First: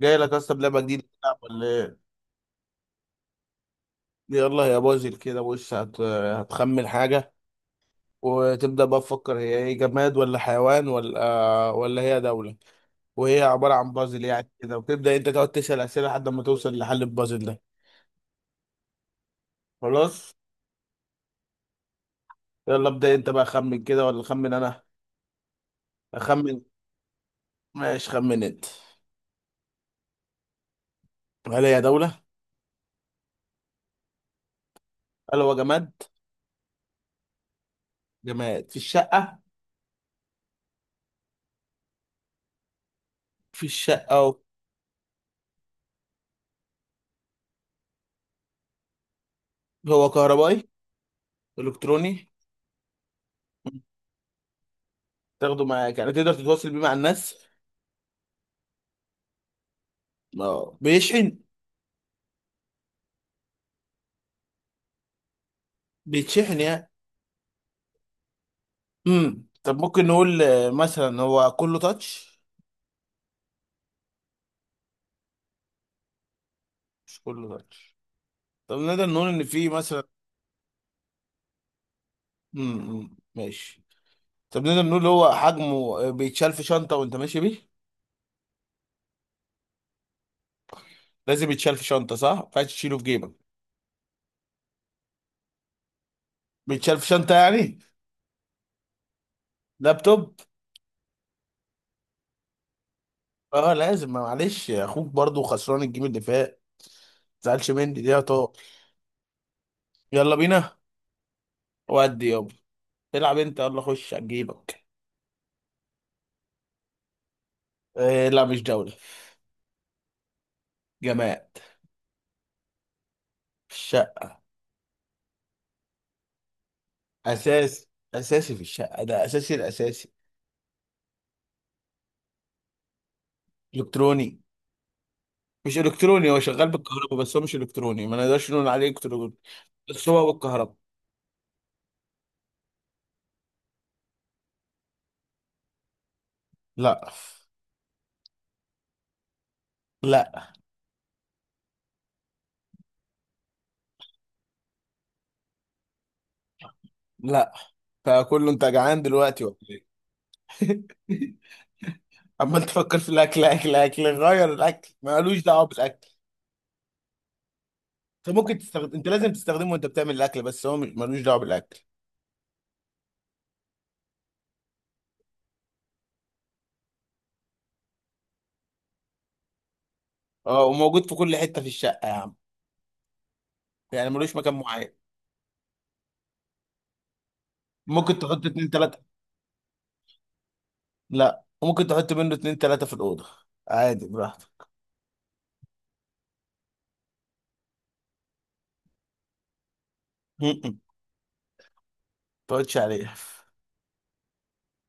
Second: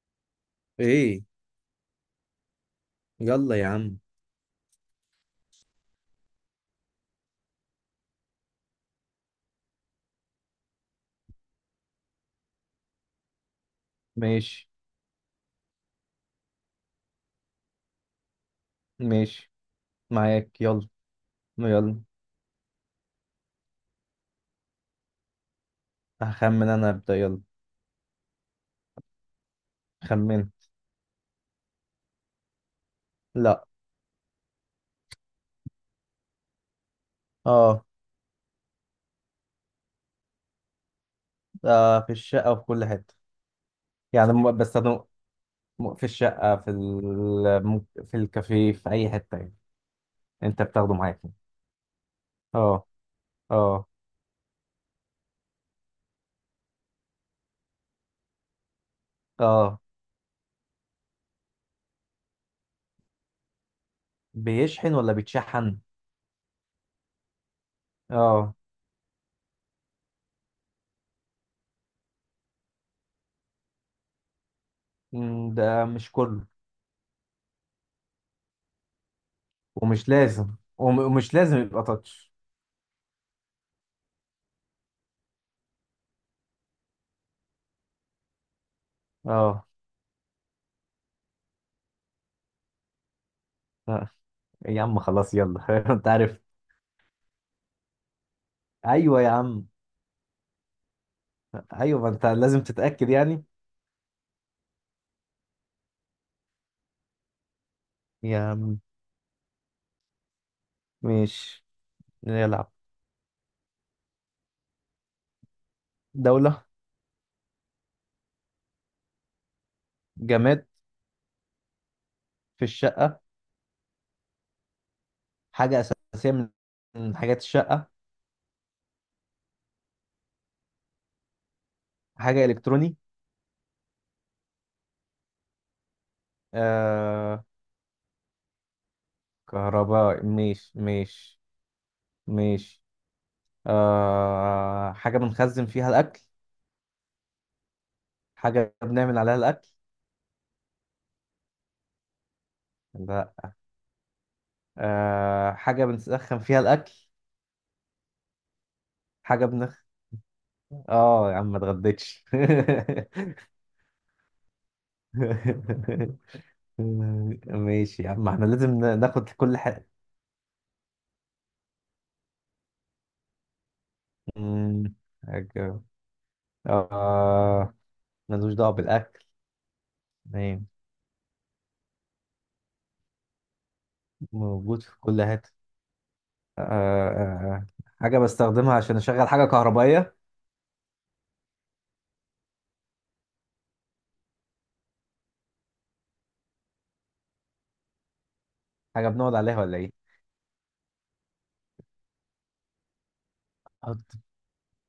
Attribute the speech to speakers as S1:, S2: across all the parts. S1: جاي لك اصلا بلعبه جديده
S2: ايه.
S1: تلعب ولا ايه؟
S2: يلا يا عم.
S1: يلا يا بازل كده، بص هتخمن حاجه وتبدا بقى تفكر هي ايه، جماد ولا حيوان ولا هي دوله. وهي عباره عن بازل يعني
S2: ماشي
S1: كده، وتبدا انت تقعد تسال اسئله لحد ما توصل لحل البازل ده.
S2: ماشي.
S1: خلاص،
S2: معاك يلا. يلا.
S1: يلا ابدا انت بقى، خمن كده ولا خمن انا؟ اخمن.
S2: هخمن انا، ابدا يلا.
S1: ماشي، خمن انت.
S2: خمن.
S1: هل هي دوله؟
S2: لا.
S1: هل هو جماد؟
S2: اه.
S1: جماد في الشقه.
S2: في الشقه وفي كل حته.
S1: في الشقه
S2: يعني
S1: اهو.
S2: بستخدمه في الشقه في في الكافيه في اي حته يعني.
S1: هو
S2: انت
S1: كهربائي؟
S2: بتاخده معاك يعني.
S1: الكتروني.
S2: اه. اه.
S1: تاخده معاك يعني، تقدر تتواصل بيه مع الناس.
S2: اه.
S1: اه بيشحن.
S2: بيشحن ولا بيتشحن؟
S1: بيتشحن يعني.
S2: اه.
S1: طب ممكن نقول مثلا هو كله تاتش؟
S2: ده مش كله.
S1: مش كله تاتش. طب نقدر نقول ان في مثلا.
S2: ومش لازم ومش لازم يبقى تاتش.
S1: ماشي. طب نقدر نقول هو حجمه، بيتشال في شنطه وانت ماشي بيه؟
S2: اه.
S1: لازم يتشال في شنطه، صح؟ ما ينفعش تشيله في جيبك.
S2: آه، يا عم خلاص يلا انت عارف.
S1: بيتشال في شنطه يعني.
S2: ايوه يا عم.
S1: لابتوب.
S2: ايوه، ما انت لازم تتاكد يعني.
S1: اه لازم، ما معلش يا اخوك برضو خسران الجيم اللي فات، ما تزعلش مني دي يا
S2: يا
S1: طارق.
S2: عم،
S1: يلا بينا.
S2: مش
S1: ودي يابا.
S2: نلعب؟
S1: العب انت، يلا خش على جيبك.
S2: دوله.
S1: لا مش جوله.
S2: جماد
S1: جماعه.
S2: في الشقه. حاجه اساسيه من حاجات
S1: اساس.
S2: الشقه.
S1: اساسي في الشقه ده، اساسي الاساسي.
S2: حاجه الكتروني.
S1: الكتروني؟ مش الكتروني، هو شغال بالكهرباء بس، هو
S2: آه.
S1: مش الكتروني، ما نقدرش نقول عليه الكتروني. بس
S2: كهرباء.
S1: هو بالكهرباء.
S2: مش. آه، حاجه بنخزن فيها الاكل.
S1: لا.
S2: حاجه بنعمل عليها الاكل.
S1: لا.
S2: لا. آه، حاجه بنسخن فيها الاكل.
S1: لا. فكله، انت جعان دلوقتي
S2: حاجه
S1: ولا
S2: بنخ.
S1: ايه؟
S2: اه يا عم، ما اتغديتش.
S1: عمال تفكر في الاكل، اكل اكل، غير الاكل مالوش دعوه بالاكل.
S2: ماشي يا عم،
S1: انت
S2: احنا
S1: ممكن
S2: لازم
S1: تستخدم، انت
S2: ناخد
S1: لازم
S2: كل
S1: تستخدمه وانت
S2: حاجة.
S1: بتعمل الاكل، بس هو ملوش دعوه بالاكل.
S2: مم، حاجة. آه. ملوش دعوة بالأكل.
S1: اه،
S2: نعم.
S1: وموجود في كل حته في الشقه يا عم، يعني ملوش مكان
S2: موجود
S1: معين.
S2: في كل حتة. آه. آه.
S1: ممكن
S2: حاجة
S1: تحط اتنين
S2: بستخدمها عشان
S1: تلات.
S2: أشغل حاجة كهربائية.
S1: لا، ممكن تحط منه اتنين تلاتة في الأوضة، عادي براحتك.
S2: حاجة بنقعد عليها ولا إيه؟
S1: م- م. ما تقعدش عليها.
S2: أحط.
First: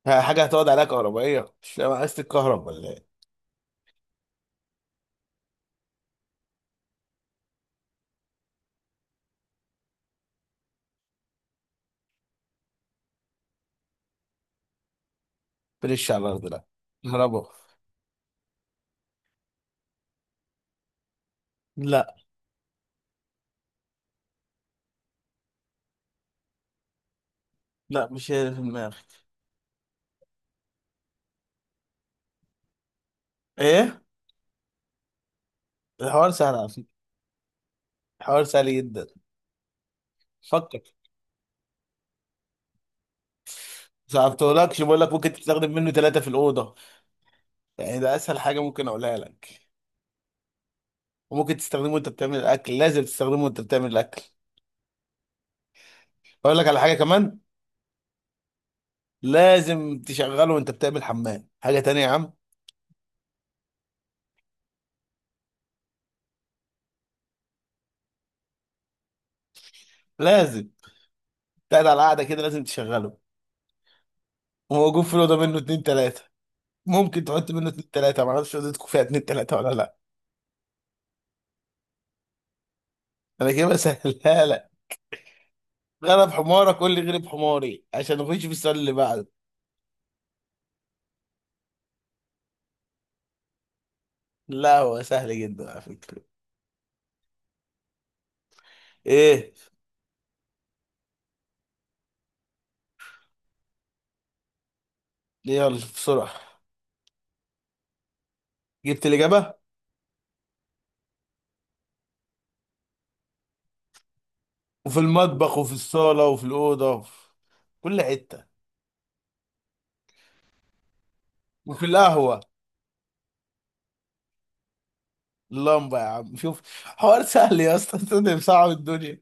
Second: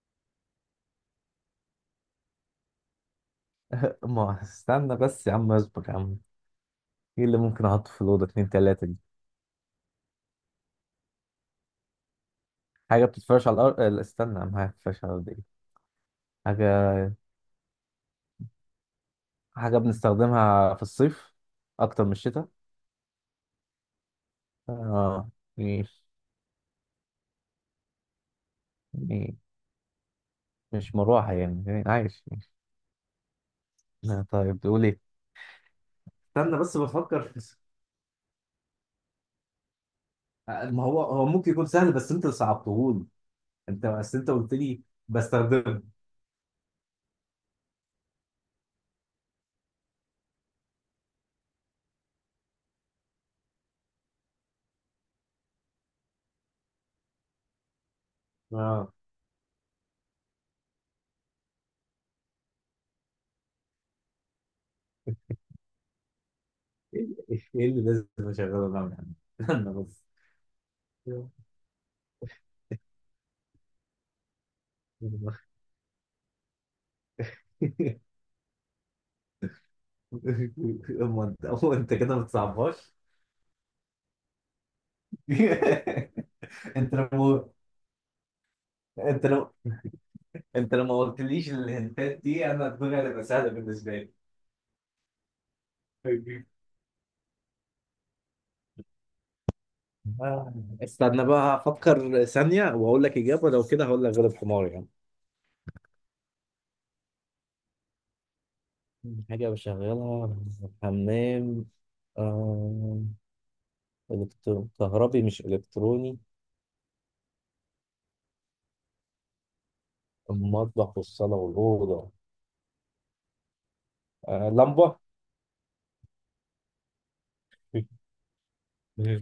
S1: ها، حاجة هتقعد عليها كهربائية؟ مش فاهم، عايز تتكهرب ولا ايه؟
S2: ما استنى بس يا عم، اصبر يا عم. إيه اللي ممكن أحطه في الأوضة اتنين تلاتة دي؟ حاجة بتتفرش على الأرض. آه، لا، استنى يا عم، حاجة بتتفرش على الأرض إيه؟
S1: بلش على الأرض لا.
S2: حاجة.
S1: كهربا.
S2: حاجة بنستخدمها في الصيف أكتر من
S1: لا،
S2: الشتاء. آه. ماشي.
S1: لا، مش هي اللي في دماغك.
S2: مش مروحة يعني؟ يعني عايش.
S1: ايه؟
S2: طيب تقول ايه؟
S1: الحوار سهل
S2: استنى
S1: على
S2: بس
S1: فكرة.
S2: بفكر في.
S1: الحوار سهل جدا. فكر.
S2: ما هو هو ممكن يكون سهل، بس انت اللي صعبتهولي. انت قلت
S1: صعبتهولكش،
S2: لي.
S1: بقول لك ممكن تستخدم
S2: بستخدمه.
S1: منه ثلاثة في الأوضة، يعني ده أسهل حاجة ممكن أقولها لك. وممكن تستخدمه وأنت بتعمل الأكل، لازم تستخدمه وأنت بتعمل الأكل. أقول لك على حاجة كمان،
S2: اه.
S1: لازم تشغله وأنت بتعمل حمام، حاجة تانية يا عم.
S2: ايه اللي إيه اللي لازم اشغله ده يعني؟ استنى بس.
S1: لازم. قاعد على قاعده كده لازم تشغله. وموجود في الاوضه منه اتنين تلاته. ممكن تحط منه اتنين تلاته، ما اعرفش اوضتكم فيها اتنين تلاته ولا لا.
S2: اما انت أما انت كده ما بتصعبهاش.
S1: انا كده بسهلها لك. غلب حمارك، قول
S2: انت
S1: لي غلب
S2: لو
S1: حماري عشان نخش في السؤال اللي
S2: انت
S1: بعده.
S2: لو انت لو ما قلتليش الهنتات دي انا الدنيا هتبقى سهله بالنسبه
S1: لا هو سهل جدا على فكره.
S2: لي.
S1: ايه؟
S2: آه، استنى بقى افكر ثانية واقول لك اجابة، لو كده هقول لك غلب حمار يعني.
S1: يلا بسرعه، جبت
S2: حاجة
S1: الاجابه.
S2: بشغلها. حمام. آه...
S1: وفي
S2: كهربي مش
S1: المطبخ وفي
S2: إلكتروني.
S1: الصاله وفي الاوضه وفي كل حته
S2: المطبخ والصالة
S1: وفي
S2: والأوضة.
S1: القهوه.
S2: آه... لمبة.
S1: اللمبه يا عم، شوف حوار سهل يا اسطى. انت بتصعب الدنيا،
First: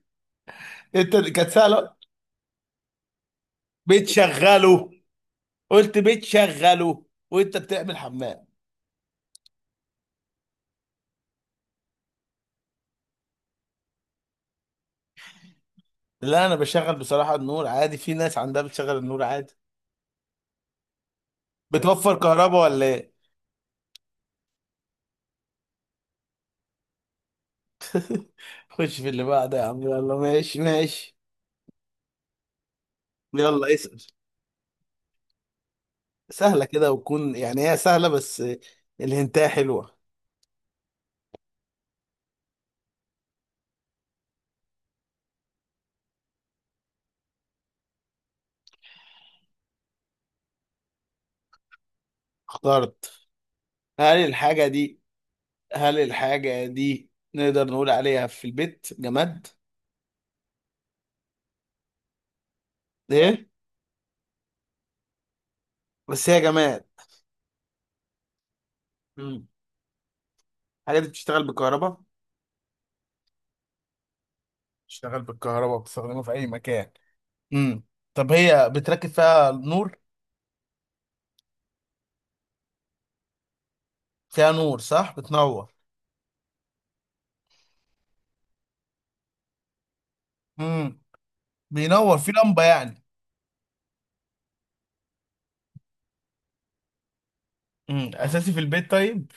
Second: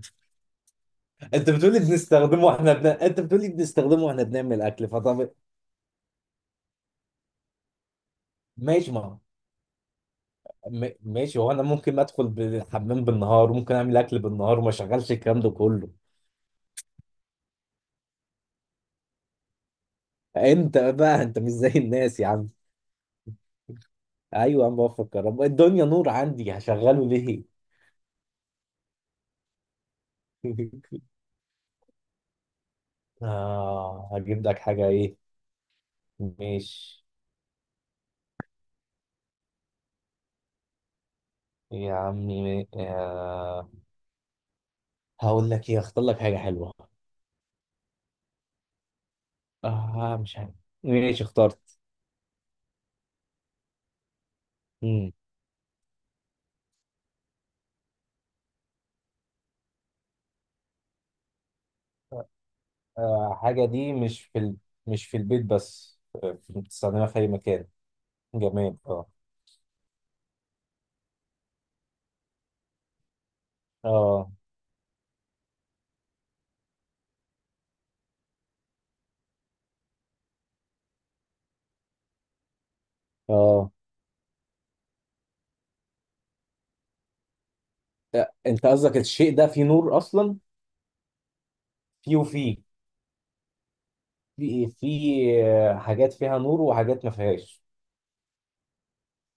S1: انت كانت سهله.
S2: أنت بتقولي بنستخدمه وإحنا بنعمل أكل،
S1: بتشغله.
S2: فطب.
S1: قلت بتشغله وانت بتعمل حمام.
S2: ماشي. ما م... ماشي، هو أنا ممكن أدخل بالحمام بالنهار وممكن أعمل أكل بالنهار وما أشغلش الكلام ده كله.
S1: لا انا بشغل بصراحه النور عادي، في ناس عندها بتشغل النور عادي.
S2: أنت مش زي
S1: بتوفر
S2: الناس يا عم.
S1: كهرباء ولا ايه؟
S2: ايوه انا بفكر، الدنيا نور عندي هشغله ليه؟
S1: خش في اللي بعده يا عم، يلا ماشي ماشي. يلا اسأل،
S2: آه، هجيب لك حاجة، إيه؟
S1: سهله كده،
S2: ماشي
S1: وتكون يعني هي سهله بس الهنتايه حلوه.
S2: يا عمي. آه، هقول لك إيه، أختار لك حاجة حلوة. آه مش عارف. ماشي، اخترت.
S1: اخترت. هل الحاجه دي؟
S2: مم.
S1: هل الحاجه دي نقدر نقول عليها في البيت جماد؟
S2: آه،
S1: ايه؟
S2: حاجة دي مش في مش في البيت بس،
S1: بس
S2: آه،
S1: هي جماد.
S2: بتستخدمها في أي مكان. جماد. آه.
S1: مم. الحاجه دي بتشتغل بالكهرباء.
S2: آه.
S1: بتشتغل بالكهرباء، بتستخدمها في اي مكان. امم طب هي بتركب فيها نور؟
S2: آه.
S1: فيها نور، صح؟ بتنور.
S2: آه، أنت قصدك الشيء ده فيه نور أصلا؟
S1: امم
S2: فيه
S1: بينور في
S2: وفيه.
S1: لمبة يعني.
S2: في إيه؟ في، آه، حاجات فيها نور وحاجات ما فيهاش.
S1: اساسي في البيت طيب؟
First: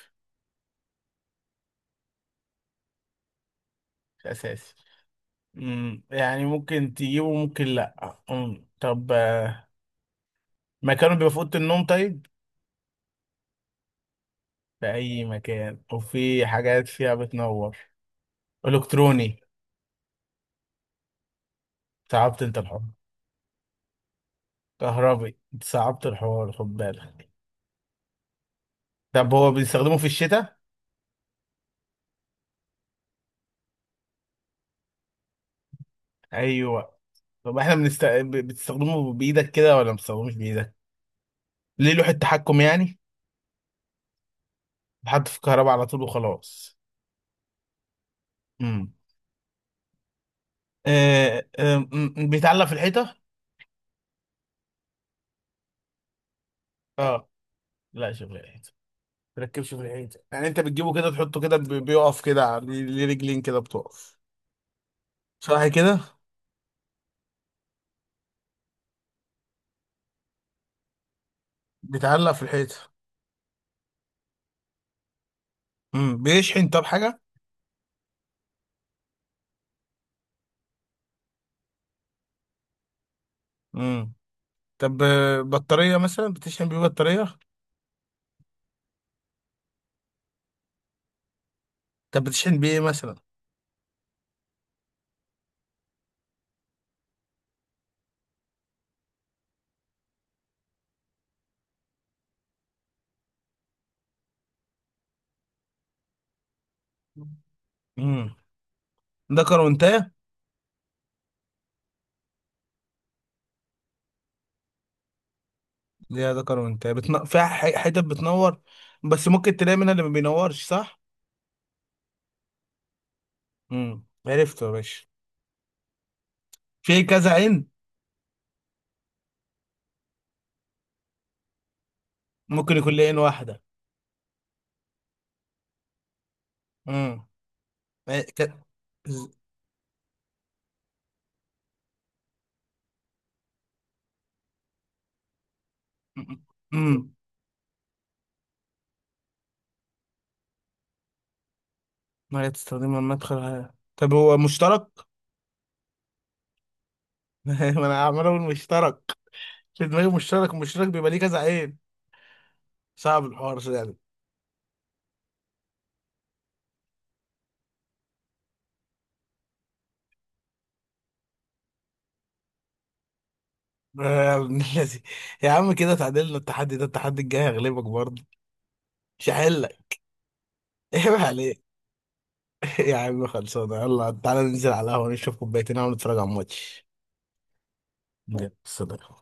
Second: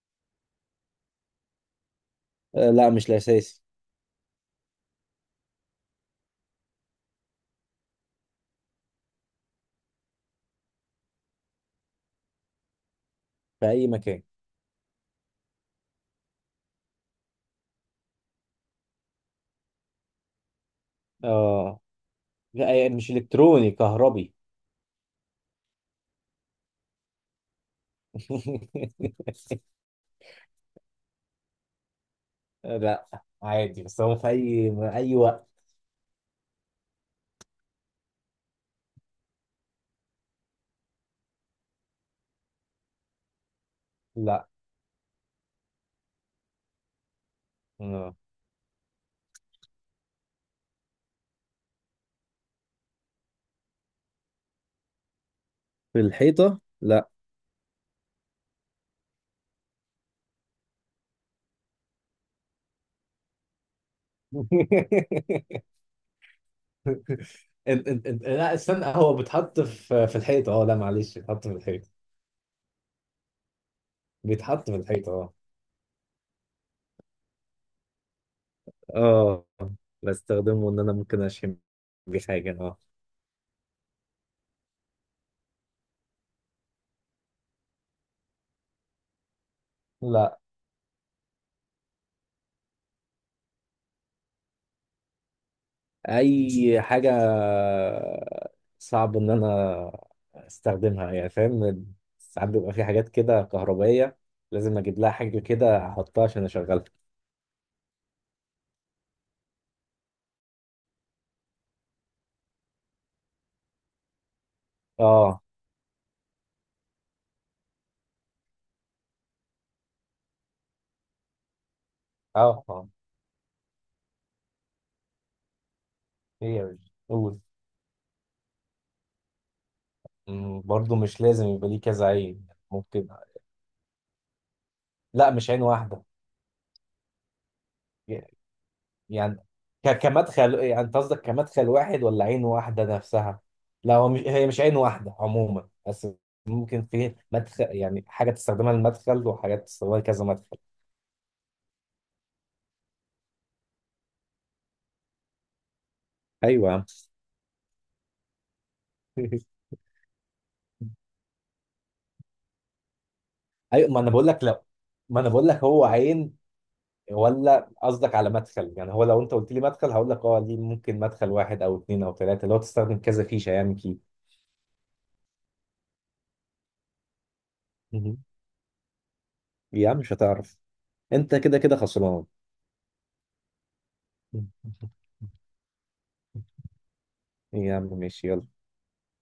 S2: آه، لا مش الأساسي.
S1: مش اساسي. يعني ممكن تجيبه ممكن لا. طب، مكانه بيبقى في اوضه النوم طيب؟
S2: في أي مكان.
S1: في اي مكان وفي حاجات فيها بتنور. الكتروني؟
S2: اه.
S1: صعبت انت الحوار.
S2: لا يعني مش إلكتروني، كهربي.
S1: كهربي؟ انت صعبت الحوار، خد بالك. طب هو بيستخدمه في الشتاء؟
S2: لا عادي، بس هو في أي وقت.
S1: ايوه. طب احنا بتستخدمه بايدك كده ولا ما بتستخدموش بايدك؟ ليه لوحة تحكم يعني؟
S2: لا.
S1: بحط في الكهرباء على طول وخلاص.
S2: آه.
S1: امم بيتعلق في الحيطة؟
S2: في الحيطة لا.
S1: اه. لا شوف الحيطة، تركبش في الحيطة يعني، انت بتجيبه كده تحطه كده، بيقف كده على، ليه ليه رجلين كده بتقف،
S2: إن-
S1: صح كده؟
S2: إن- لا استنى، هو بيتحط في الحيطة. اه لا معلش، بيتحط في الحيطة،
S1: بيتعلق في الحيطة.
S2: بيتحط في الحيطة. اه.
S1: بيشحن؟ طب حاجة.
S2: اه بستخدمه، ان انا ممكن اشم بيه حاجة. اه.
S1: امم طب، بطارية مثلا بتشحن بيه بطارية؟
S2: لا.
S1: طب بتشحن بيه ايه مثلا؟
S2: اي حاجه. صعب ان انا استخدمها يعني، فاهم. ساعات بيبقى في حاجات كده كهربائيه لازم اجيب لها حاجه كده احطها عشان اشغلها.
S1: امم ده كرونتاه.
S2: اه.
S1: ليه ده كرونتاه؟ فيها حتت بتنور، بس ممكن تلاقي منها اللي ما بينورش، صح؟
S2: اه. اه.
S1: عرفته يا باشا.
S2: ايه يا باشا،
S1: في كذا
S2: قول.
S1: عين.
S2: أمم، برضو مش لازم يبقى ليه كذا عين،
S1: ممكن يكون
S2: ممكن.
S1: لعين واحدة.
S2: لا مش عين واحده.
S1: امم إيه ك... ز-
S2: يعني كمدخل، يعني انت قصدك كمدخل واحد ولا عين واحدة نفسها؟ لا هو مش، هي مش عين واحدة عموما، بس ممكن
S1: امم
S2: في مدخل، يعني حاجة تستخدمها للمدخل وحاجات تستخدمها لكذا مدخل.
S1: ما هي تستخدمها المدخل. على، طب هو مشترك.
S2: ايوه يا عم.
S1: ما انا عمال اقول مشترك في دماغي، مشترك مشترك بيبقى ليه كذا عين. صعب الحوار ده
S2: ايوه،
S1: يعني.
S2: ما انا بقول لك لا، ما انا بقول لك هو عين، ولا قصدك على مدخل؟ يعني هو لو انت قلت لي مدخل هقول لك اه، دي ممكن مدخل واحد او اتنين او تلاتة لو تستخدم كذا فيشة، يعني كي.
S1: يا ابن الذي، يا عم كده تعادلنا. التحدي ده، التحدي الجاي هغلبك برضه.
S2: مهم.
S1: مش
S2: يا عم
S1: هحلك.
S2: مش هتعرف،
S1: ايه
S2: انت كده
S1: عليك.
S2: كده خسران.
S1: يا عم خلصانه، يلا تعالى ننزل على القهوه نشرب كوبايتين قهوة ونتفرج على الماتش.
S2: يا عم ماشي يلا.
S1: يلا، سلام.